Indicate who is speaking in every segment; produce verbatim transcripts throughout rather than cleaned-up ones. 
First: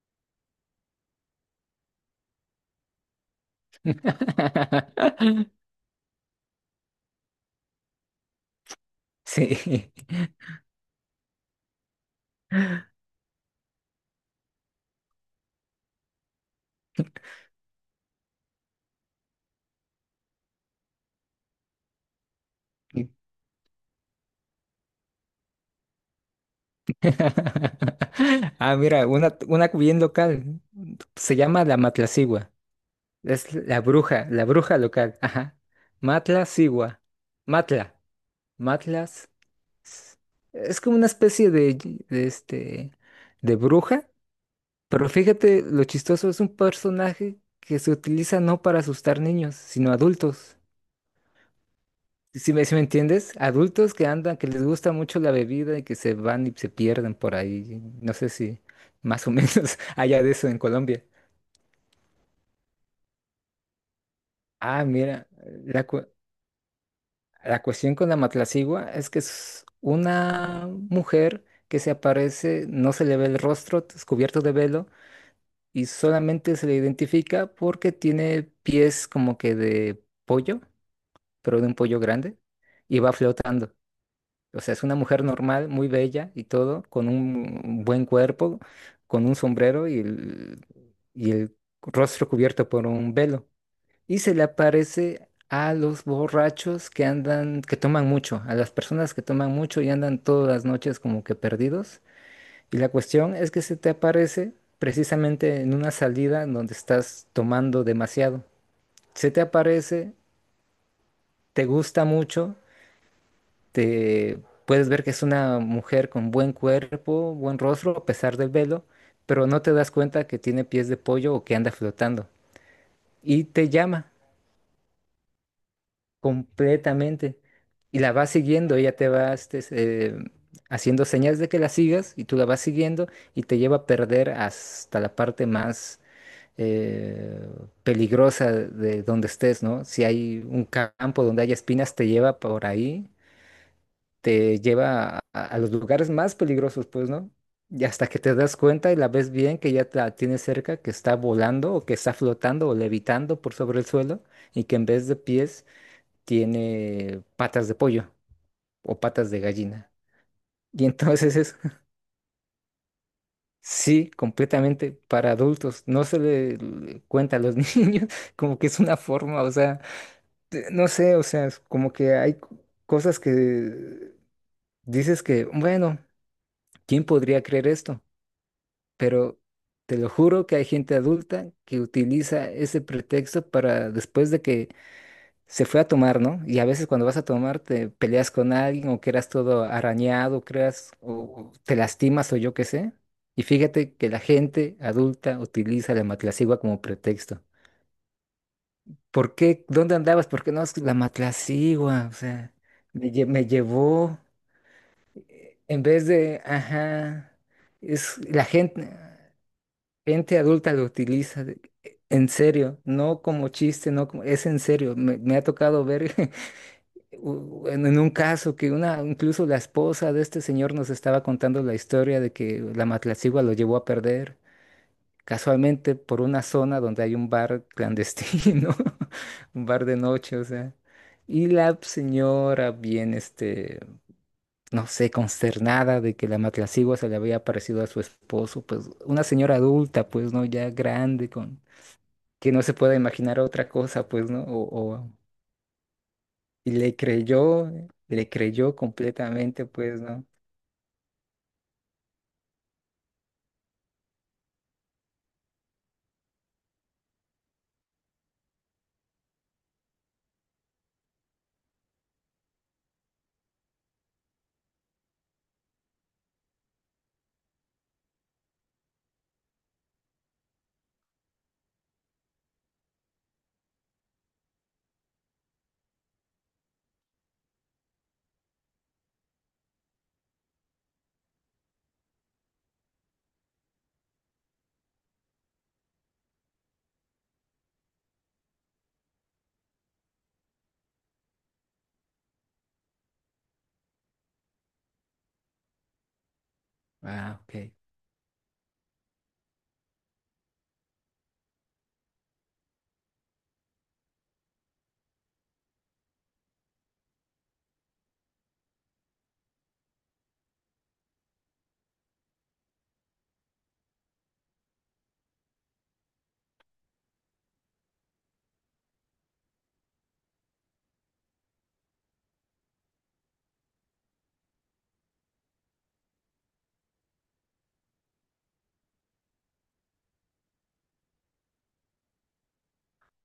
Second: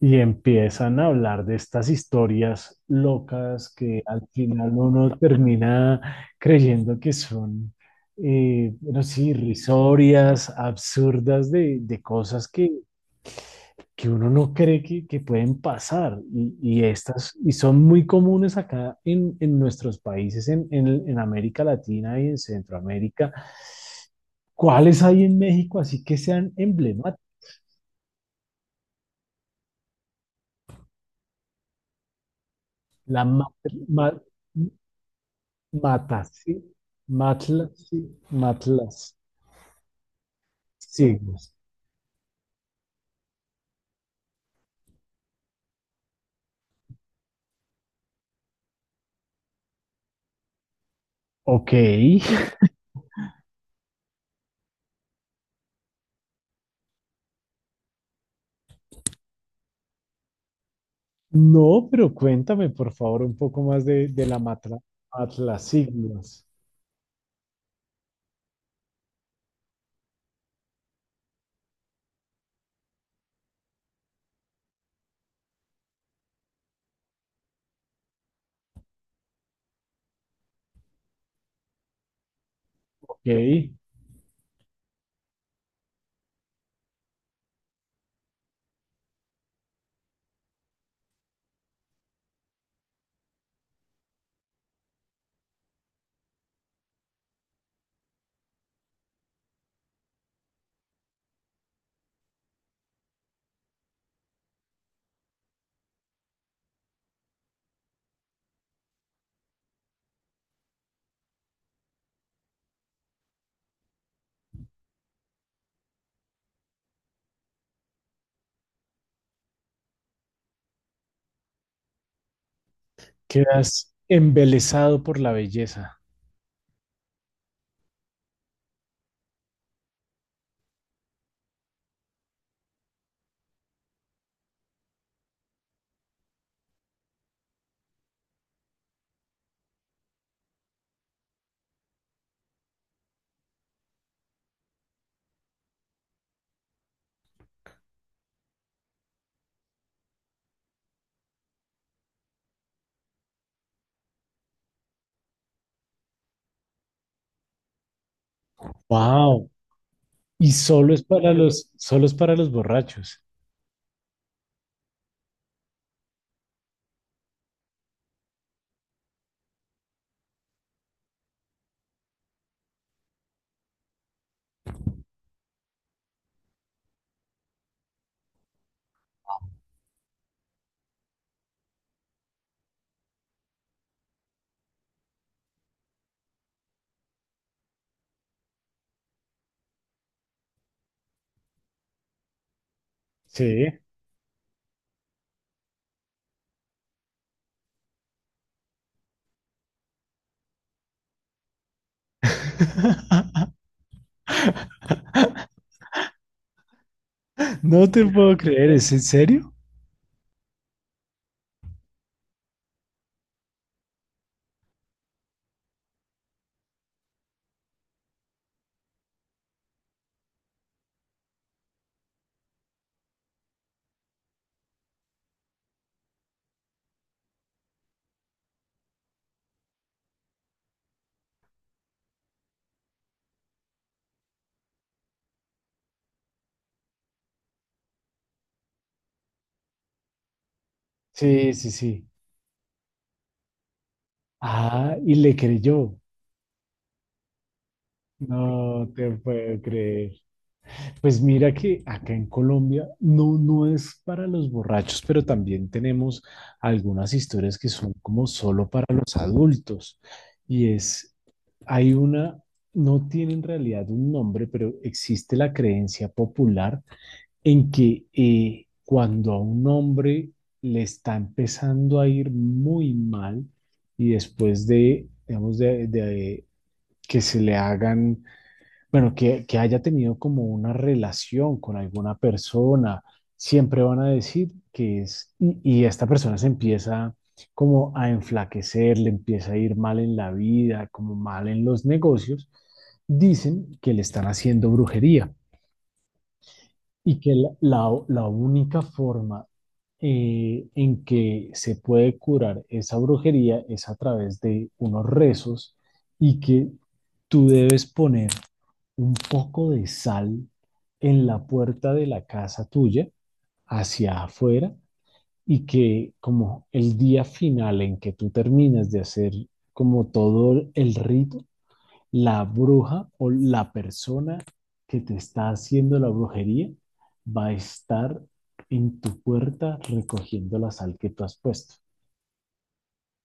Speaker 1: Y empiezan a hablar de estas historias locas que al final uno termina creyendo que son, eh, bueno, sí,
Speaker 2: Sí.
Speaker 1: irrisorias, absurdas de, de cosas que, que uno no cree que, que pueden pasar. Y, y estas, y son muy comunes acá en, en nuestros países, en, en, en América Latina y en Centroamérica. ¿Cuáles hay en México así que sean emblemáticas?
Speaker 2: Ah, mira, una, una bien local. Se llama la Matlacigua.
Speaker 1: La ma-
Speaker 2: Es la
Speaker 1: ma-
Speaker 2: bruja, la bruja local. Ajá.
Speaker 1: Matasí,
Speaker 2: Matlacigua. Matla.
Speaker 1: matlasí, matlas,
Speaker 2: Matlas. Es como una especie
Speaker 1: siglos.
Speaker 2: de, de este, de bruja. Pero fíjate, lo chistoso es un personaje que se utiliza no para asustar niños, sino adultos.
Speaker 1: Ok.
Speaker 2: Si me, si me entiendes, adultos que andan, que les gusta mucho la bebida y que se van y se pierden por ahí. No sé si más o menos haya de eso en Colombia.
Speaker 1: No, pero cuéntame, por favor, un poco más de, de la matla,
Speaker 2: Ah, mira, la, cu-
Speaker 1: matlasiglos.
Speaker 2: la cuestión con la matlacigua es que es una mujer que se aparece, no se le ve el rostro, es cubierto de velo y solamente se le identifica porque tiene pies como que de pollo, pero de un pollo grande y va
Speaker 1: Ok.
Speaker 2: flotando. O sea, es una mujer normal, muy bella y todo, con un buen cuerpo, con un sombrero y el, y el rostro cubierto por un velo. Y se le aparece a los borrachos que andan, que toman mucho, a las personas que toman mucho y andan todas las noches como que perdidos. Y la cuestión es que se te aparece precisamente en una salida donde estás tomando demasiado. Se te aparece, te gusta mucho te puedes ver que es una mujer con buen cuerpo, buen rostro, a pesar del velo, pero no te das cuenta que tiene pies de pollo o que anda flotando. Y te
Speaker 1: Quedas
Speaker 2: llama
Speaker 1: embelesado por la belleza.
Speaker 2: completamente. Y la vas siguiendo, ella te va este, eh, haciendo señas de que la sigas y tú la vas siguiendo y te lleva a perder hasta la parte más eh, peligrosa de donde estés, ¿no? Si hay un campo donde haya espinas, te lleva por ahí te lleva a, a los lugares más peligrosos, pues, ¿no? Y hasta que te das cuenta y la ves bien que ya la tienes cerca, que está volando o que está flotando o levitando por sobre el suelo y que en vez de pies tiene patas de pollo o patas de
Speaker 1: Wow.
Speaker 2: gallina.
Speaker 1: Y
Speaker 2: Y
Speaker 1: solo es para
Speaker 2: entonces es,
Speaker 1: los, solo es para los borrachos.
Speaker 2: sí, completamente para adultos. No se le le cuenta a los niños como que es una forma, o sea, de- no sé, o sea, es como que hay c- cosas que dices que, bueno, ¿quién podría creer esto? Pero te lo juro que hay gente adulta que utiliza ese pretexto para después de que se fue a tomar, ¿no? Y a veces cuando vas a tomar te peleas con alguien o quedas todo arañado, creas o o te lastimas o yo qué sé. Y
Speaker 1: Sí.
Speaker 2: fíjate que la gente adulta utiliza la matlacigua como pretexto. ¿Por qué? ¿Dónde andabas? ¿Por qué no? Es que la matlacigua, o sea, me, lle- me llevó eh, en vez de, ajá,
Speaker 1: No te
Speaker 2: es
Speaker 1: puedo
Speaker 2: la
Speaker 1: creer,
Speaker 2: gente.
Speaker 1: ¿es en serio?
Speaker 2: Gente adulta lo utiliza de- e, en serio, no como chiste, no como, es en serio. Me, me ha tocado ver u- en, en un caso que una, incluso la esposa de este señor nos estaba contando la historia de que la Matlacigua lo llevó a perder casualmente por una zona donde hay un bar clandestino, un bar de noche, o sea. Y la señora bien, este, no sé, consternada de que la matlacigua se le había aparecido a su esposo, pues una señora adulta, pues no, ya grande,
Speaker 1: Sí,
Speaker 2: con
Speaker 1: sí, sí.
Speaker 2: que no se pueda imaginar otra cosa, pues, ¿no? O,
Speaker 1: Ah,
Speaker 2: o-
Speaker 1: y le creyó.
Speaker 2: y le creyó, le creyó
Speaker 1: No te puedo
Speaker 2: completamente, pues,
Speaker 1: creer.
Speaker 2: ¿no?
Speaker 1: Pues mira que acá en Colombia no, no es para los borrachos, pero también tenemos algunas historias que son como solo para los adultos. Y es, hay una, no tiene en realidad un nombre, pero existe la creencia popular en que eh, cuando a un hombre le está empezando a ir muy mal y después de, digamos, de de que se le hagan bueno, que, que haya tenido como una relación con alguna persona, siempre van a decir que es, y, y esta persona se empieza como a enflaquecer, le empieza a ir mal en la vida, como mal en los negocios, dicen que le están haciendo brujería y que
Speaker 2: Ah,
Speaker 1: la,
Speaker 2: ok.
Speaker 1: la- la única forma eh, en que se puede curar esa brujería es a través de unos rezos y que tú debes poner un poco de sal en la puerta de la casa tuya hacia afuera y que como el día final en que tú terminas de hacer como todo el rito, la bruja o la persona que te está haciendo la brujería va a estar en tu puerta recogiendo la sal que tú has puesto.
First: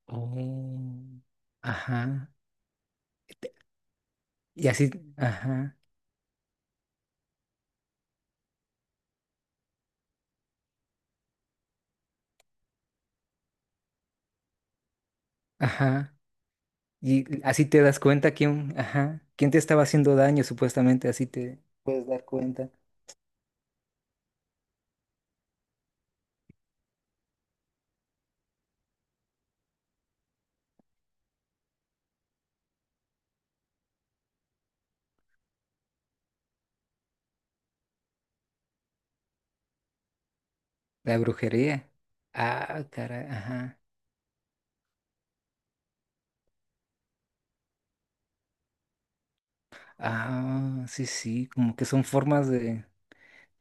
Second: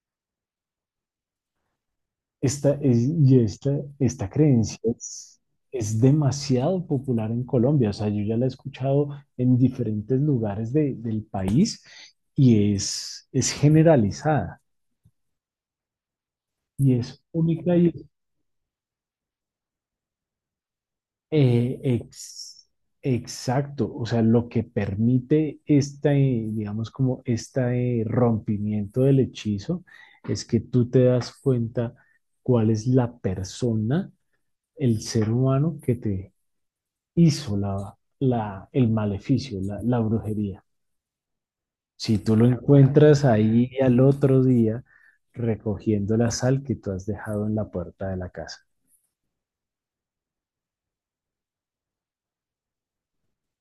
Speaker 2: Oh, ajá.
Speaker 1: Esta, es, y
Speaker 2: Te-
Speaker 1: esta, esta
Speaker 2: y
Speaker 1: creencia
Speaker 2: así,
Speaker 1: es,
Speaker 2: ajá,
Speaker 1: es demasiado popular en Colombia, o sea, yo ya la he escuchado en diferentes lugares de- del país y es, es generalizada
Speaker 2: ajá.
Speaker 1: y es
Speaker 2: Y así
Speaker 1: única
Speaker 2: te
Speaker 1: y
Speaker 2: das cuenta quién, ajá, quién te estaba haciendo daño, supuestamente, así te
Speaker 1: eh,
Speaker 2: puedes dar
Speaker 1: ex-
Speaker 2: cuenta.
Speaker 1: exacto, o sea, lo que permite este, digamos, como este rompimiento del hechizo es que tú te das cuenta cuál es la persona, el ser humano que te hizo la, la, el maleficio, la, la brujería.
Speaker 2: La brujería.
Speaker 1: Si tú lo
Speaker 2: Ah,
Speaker 1: encuentras
Speaker 2: caray,
Speaker 1: ahí
Speaker 2: ajá.
Speaker 1: al otro día recogiendo la sal que tú has dejado en la puerta de la casa.
Speaker 2: Ah, sí, sí, como que son formas de,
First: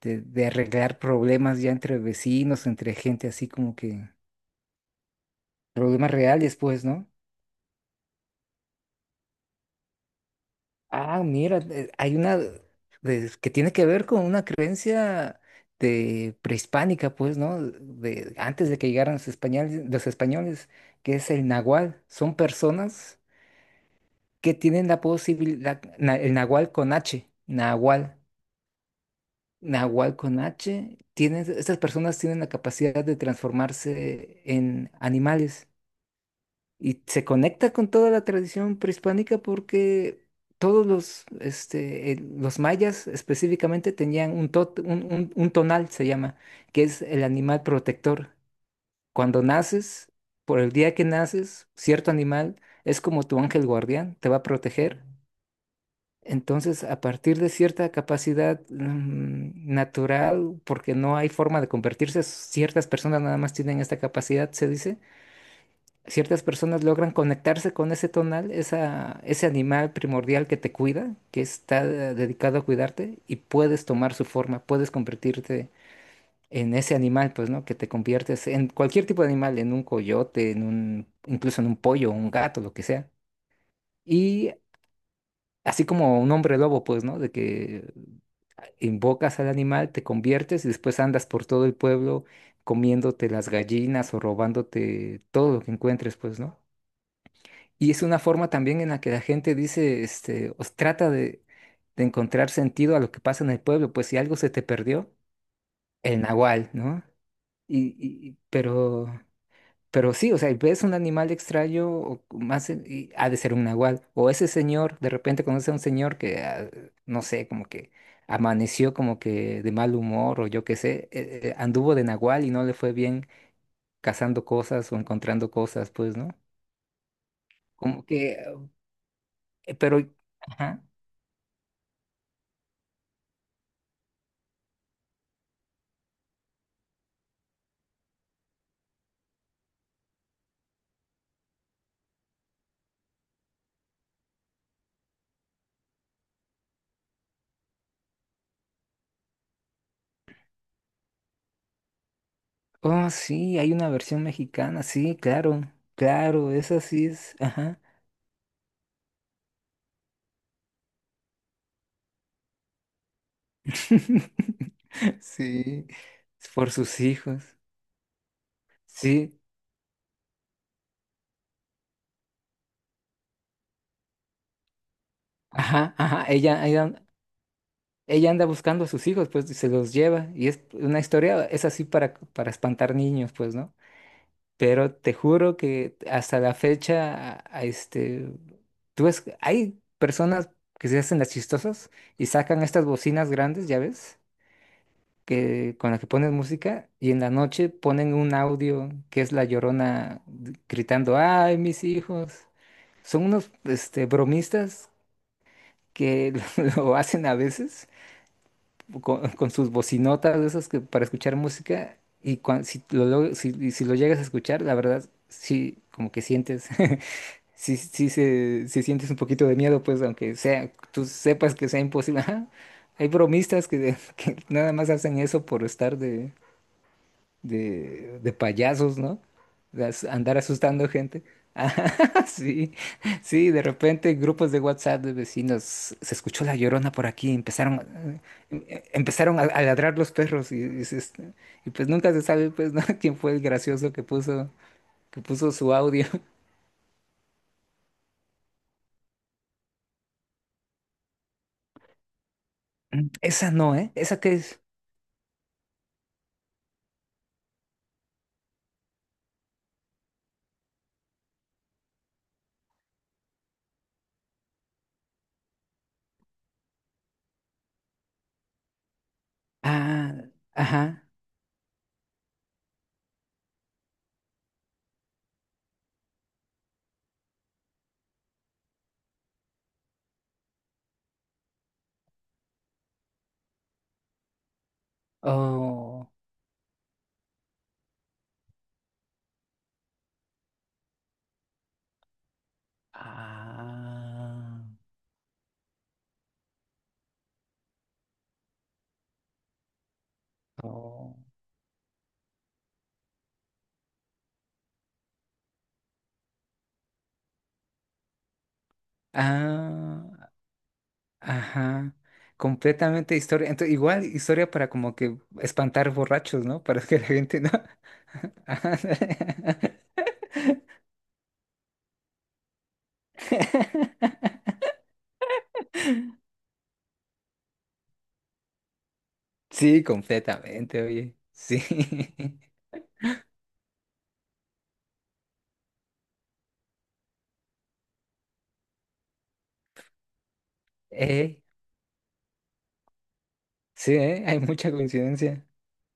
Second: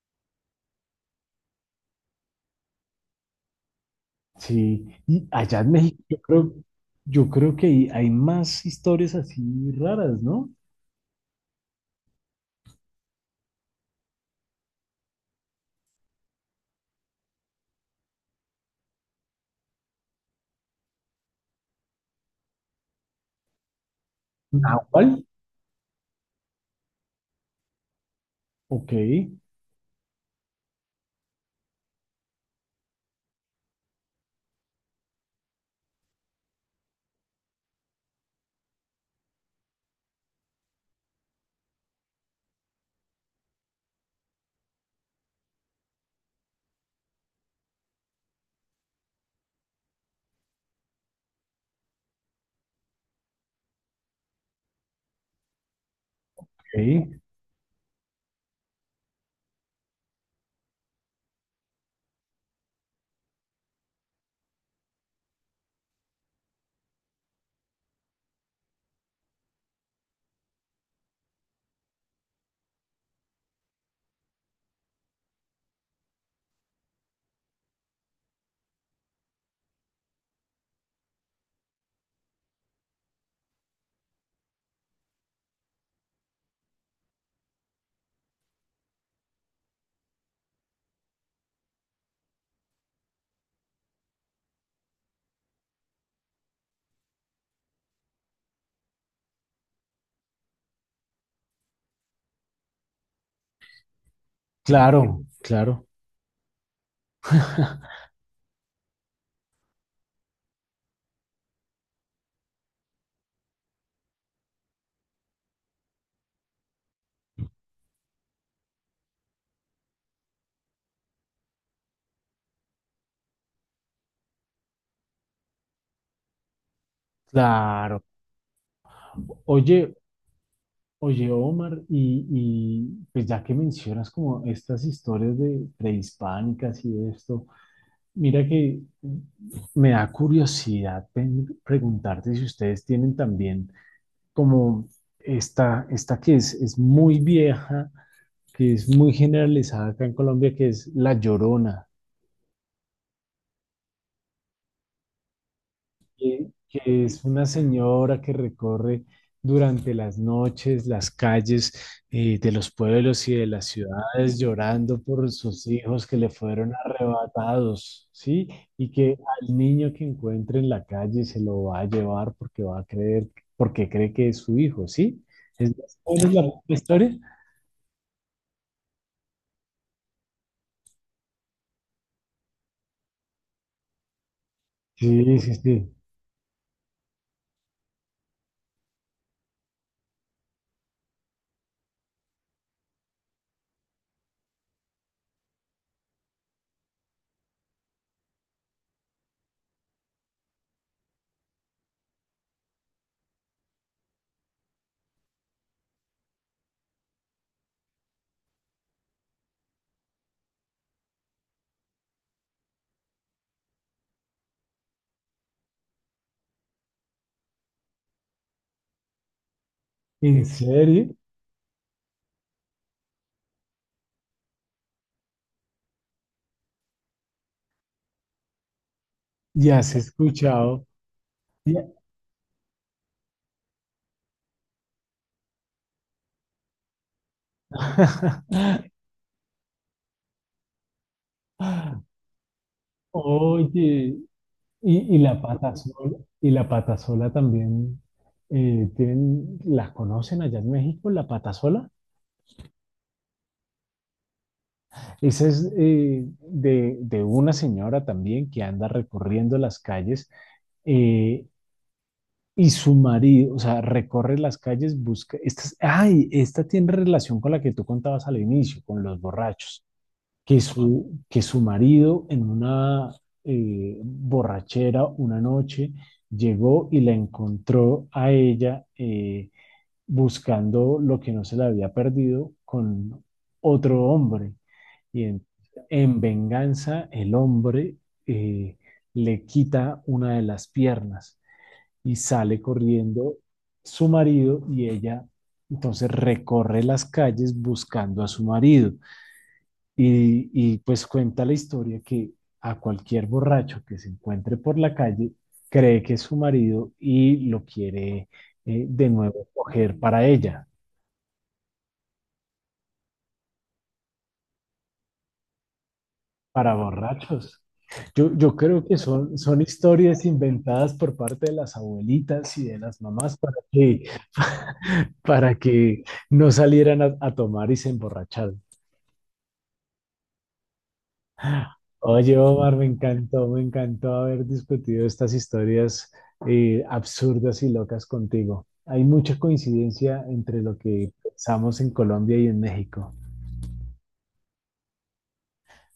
Speaker 2: de, de arreglar problemas ya entre vecinos, entre gente así como que
Speaker 1: Sí, y allá en México
Speaker 2: problema
Speaker 1: yo
Speaker 2: real y
Speaker 1: creo,
Speaker 2: después, ¿no?
Speaker 1: yo creo que hay, hay más historias así raras, ¿no?
Speaker 2: Ah, mira, eh, hay una de- que tiene que ver con una creencia de prehispánica, pues, ¿no? De antes de que llegaran los españoles, los españoles, que es el nahual. Son personas que tienen la
Speaker 1: Nahual,
Speaker 2: posibilidad, na- el nahual con H, nahual,
Speaker 1: ok,
Speaker 2: nahual con H, tienen, estas personas tienen la capacidad de transformarse en animales. Y se conecta con toda la tradición prehispánica porque todos los, este, eh, los mayas específicamente tenían un, tot- un, un- un tonal, se llama, que es el animal protector. Cuando naces, por el día que naces, cierto animal es como tu ángel guardián, te va a proteger. Entonces, a
Speaker 1: ok,
Speaker 2: partir de cierta capacidad, mm, natural, porque no hay forma de convertirse, ciertas personas nada más tienen esta capacidad, se dice ciertas personas logran conectarse con ese tonal, esa, ese animal primordial que te cuida, que está eh, dedicado a cuidarte, y puedes tomar su forma, puedes convertirte en ese animal, pues, ¿no? Que te conviertes en cualquier tipo de animal, en un coyote, en un, incluso en un pollo, un gato, lo que sea. Y así como un hombre lobo, pues, ¿no? De que invocas al animal, te conviertes y después andas por todo el pueblo comiéndote las gallinas o robándote todo lo que encuentres, pues, ¿no? Y es una forma también en la que la gente dice, este, os trata de, de encontrar sentido a lo que pasa en el pueblo, pues si algo se te perdió,
Speaker 1: claro, claro,
Speaker 2: el nahual, ¿no? Y, y- y- pero, pero sí, o sea, ves un animal extraño, o más, en- y ha de ser un nahual. O ese señor, de repente conoce a un señor que, ah, no sé, como que amaneció como que de mal humor, o yo qué sé, eh, eh, anduvo de nahual y no le fue bien cazando cosas o encontrando cosas, pues, ¿no?
Speaker 1: claro.
Speaker 2: Como que, eh,
Speaker 1: Oye,
Speaker 2: pero... ajá.
Speaker 1: Oye, Omar, y, y pues ya que mencionas como estas historias de prehispánicas y esto, mira que me da curiosidad pen- preguntarte si ustedes tienen también como esta, esta que es, es muy vieja, que es muy generalizada acá en Colombia, que es la Llorona.
Speaker 2: Oh, sí, hay una versión mexicana, sí, claro,
Speaker 1: Que,
Speaker 2: claro, esa
Speaker 1: que
Speaker 2: sí
Speaker 1: es
Speaker 2: es,
Speaker 1: una
Speaker 2: ajá.
Speaker 1: señora que recorre durante las noches las calles eh, de los pueblos y de las ciudades llorando por sus
Speaker 2: Sí,
Speaker 1: hijos que le
Speaker 2: por
Speaker 1: fueron
Speaker 2: sus hijos.
Speaker 1: arrebatados, ¿sí? Y que
Speaker 2: Sí,
Speaker 1: al niño que encuentre en la calle se lo va a llevar porque va a creer, porque cree que es su hijo, ¿sí? ¿Es
Speaker 2: ajá,
Speaker 1: más o
Speaker 2: ajá,
Speaker 1: menos la misma
Speaker 2: ella, ella,
Speaker 1: historia?
Speaker 2: ella anda buscando a sus hijos, pues, y se los lleva, y es una historia, es así para, para espantar niños, pues, ¿no? Pero te
Speaker 1: Sí, sí,
Speaker 2: juro
Speaker 1: sí.
Speaker 2: que hasta la fecha, a- a este, tú ves, hay personas que se hacen las chistosas y sacan estas bocinas grandes, ¿ya ves? Que, con la que ponen música y en la noche ponen un audio que es La Llorona d- gritando, ¡ay, mis hijos! Son unos este, bromistas que lo hacen a veces con, con sus bocinotas de esas que, para escuchar música y cuan- si, lo, log- si, y si lo llegas a escuchar, la verdad, sí, como que sientes... Sí, sí, se, sí sientes un poquito de miedo, pues, aunque
Speaker 1: ¿En
Speaker 2: sea, tú
Speaker 1: serio?
Speaker 2: sepas que sea imposible. Ajá. Hay bromistas que, que nada más hacen eso por estar de, de, de payasos, ¿no?
Speaker 1: ¿Ya
Speaker 2: De
Speaker 1: has
Speaker 2: as- andar
Speaker 1: escuchado?
Speaker 2: asustando gente.
Speaker 1: Ya-
Speaker 2: Ah, sí, sí, de repente grupos de WhatsApp de vecinos, se escuchó la llorona por aquí, empezaron, eh, em- empezaron a, a ladrar los perros y, y se est- y pues nunca se sabe pues, ¿no? quién fue el gracioso que
Speaker 1: oye,
Speaker 2: puso,
Speaker 1: Y, y
Speaker 2: que
Speaker 1: la
Speaker 2: puso su
Speaker 1: pata
Speaker 2: audio.
Speaker 1: sola, y la pata sola también eh, tienen, las conocen allá en México, la pata sola.
Speaker 2: Mm, esa no, ¿eh? ¿Esa qué es?
Speaker 1: Esa es eh, de, de una señora también que anda recorriendo las calles eh, y su marido, o sea, recorre las calles, busca. Esta, es- ay, esta tiene relación con la que tú contabas al inicio, con los borrachos.
Speaker 2: Ah,
Speaker 1: Que
Speaker 2: ajá.
Speaker 1: su, que su marido en una eh, borrachera una noche llegó y la encontró a ella eh, buscando lo que no se le había perdido con otro hombre. Y en,
Speaker 2: Oh.
Speaker 1: en venganza el hombre eh, le quita una de las piernas y sale corriendo su
Speaker 2: Ah.
Speaker 1: marido y ella entonces recorre las calles buscando a su marido y, y pues
Speaker 2: Oh.
Speaker 1: cuenta la historia que a cualquier borracho que se encuentre por la calle cree que es su marido y lo quiere eh, de nuevo coger
Speaker 2: Ah.
Speaker 1: para ella,
Speaker 2: Ajá, completamente historia. Entonces, igual historia para como que espantar borrachos, ¿no?
Speaker 1: para
Speaker 2: Para que la gente no.
Speaker 1: borrachos. Yo, yo
Speaker 2: Ajá.
Speaker 1: creo que son, son historias inventadas por parte de las abuelitas y de las mamás para que, para que no salieran a, a tomar y se emborracharan.
Speaker 2: Sí, completamente, oye. Sí.
Speaker 1: Oye, Omar, me encantó, me encantó haber discutido estas historias eh, absurdas y locas contigo. Hay mucha coincidencia entre lo que
Speaker 2: Eh,
Speaker 1: pensamos en Colombia y en México.
Speaker 2: sí, eh, hay mucha coincidencia.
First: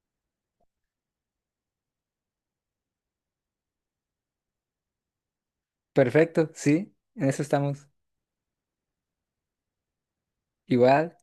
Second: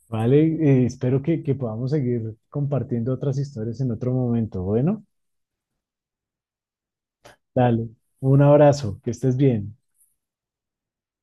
Speaker 1: Vale, Eh, espero que, que podamos seguir compartiendo otras historias en otro momento. Bueno,
Speaker 2: Perfecto, sí, en eso estamos.
Speaker 1: dale, un abrazo, que estés bien.
Speaker 2: Igual.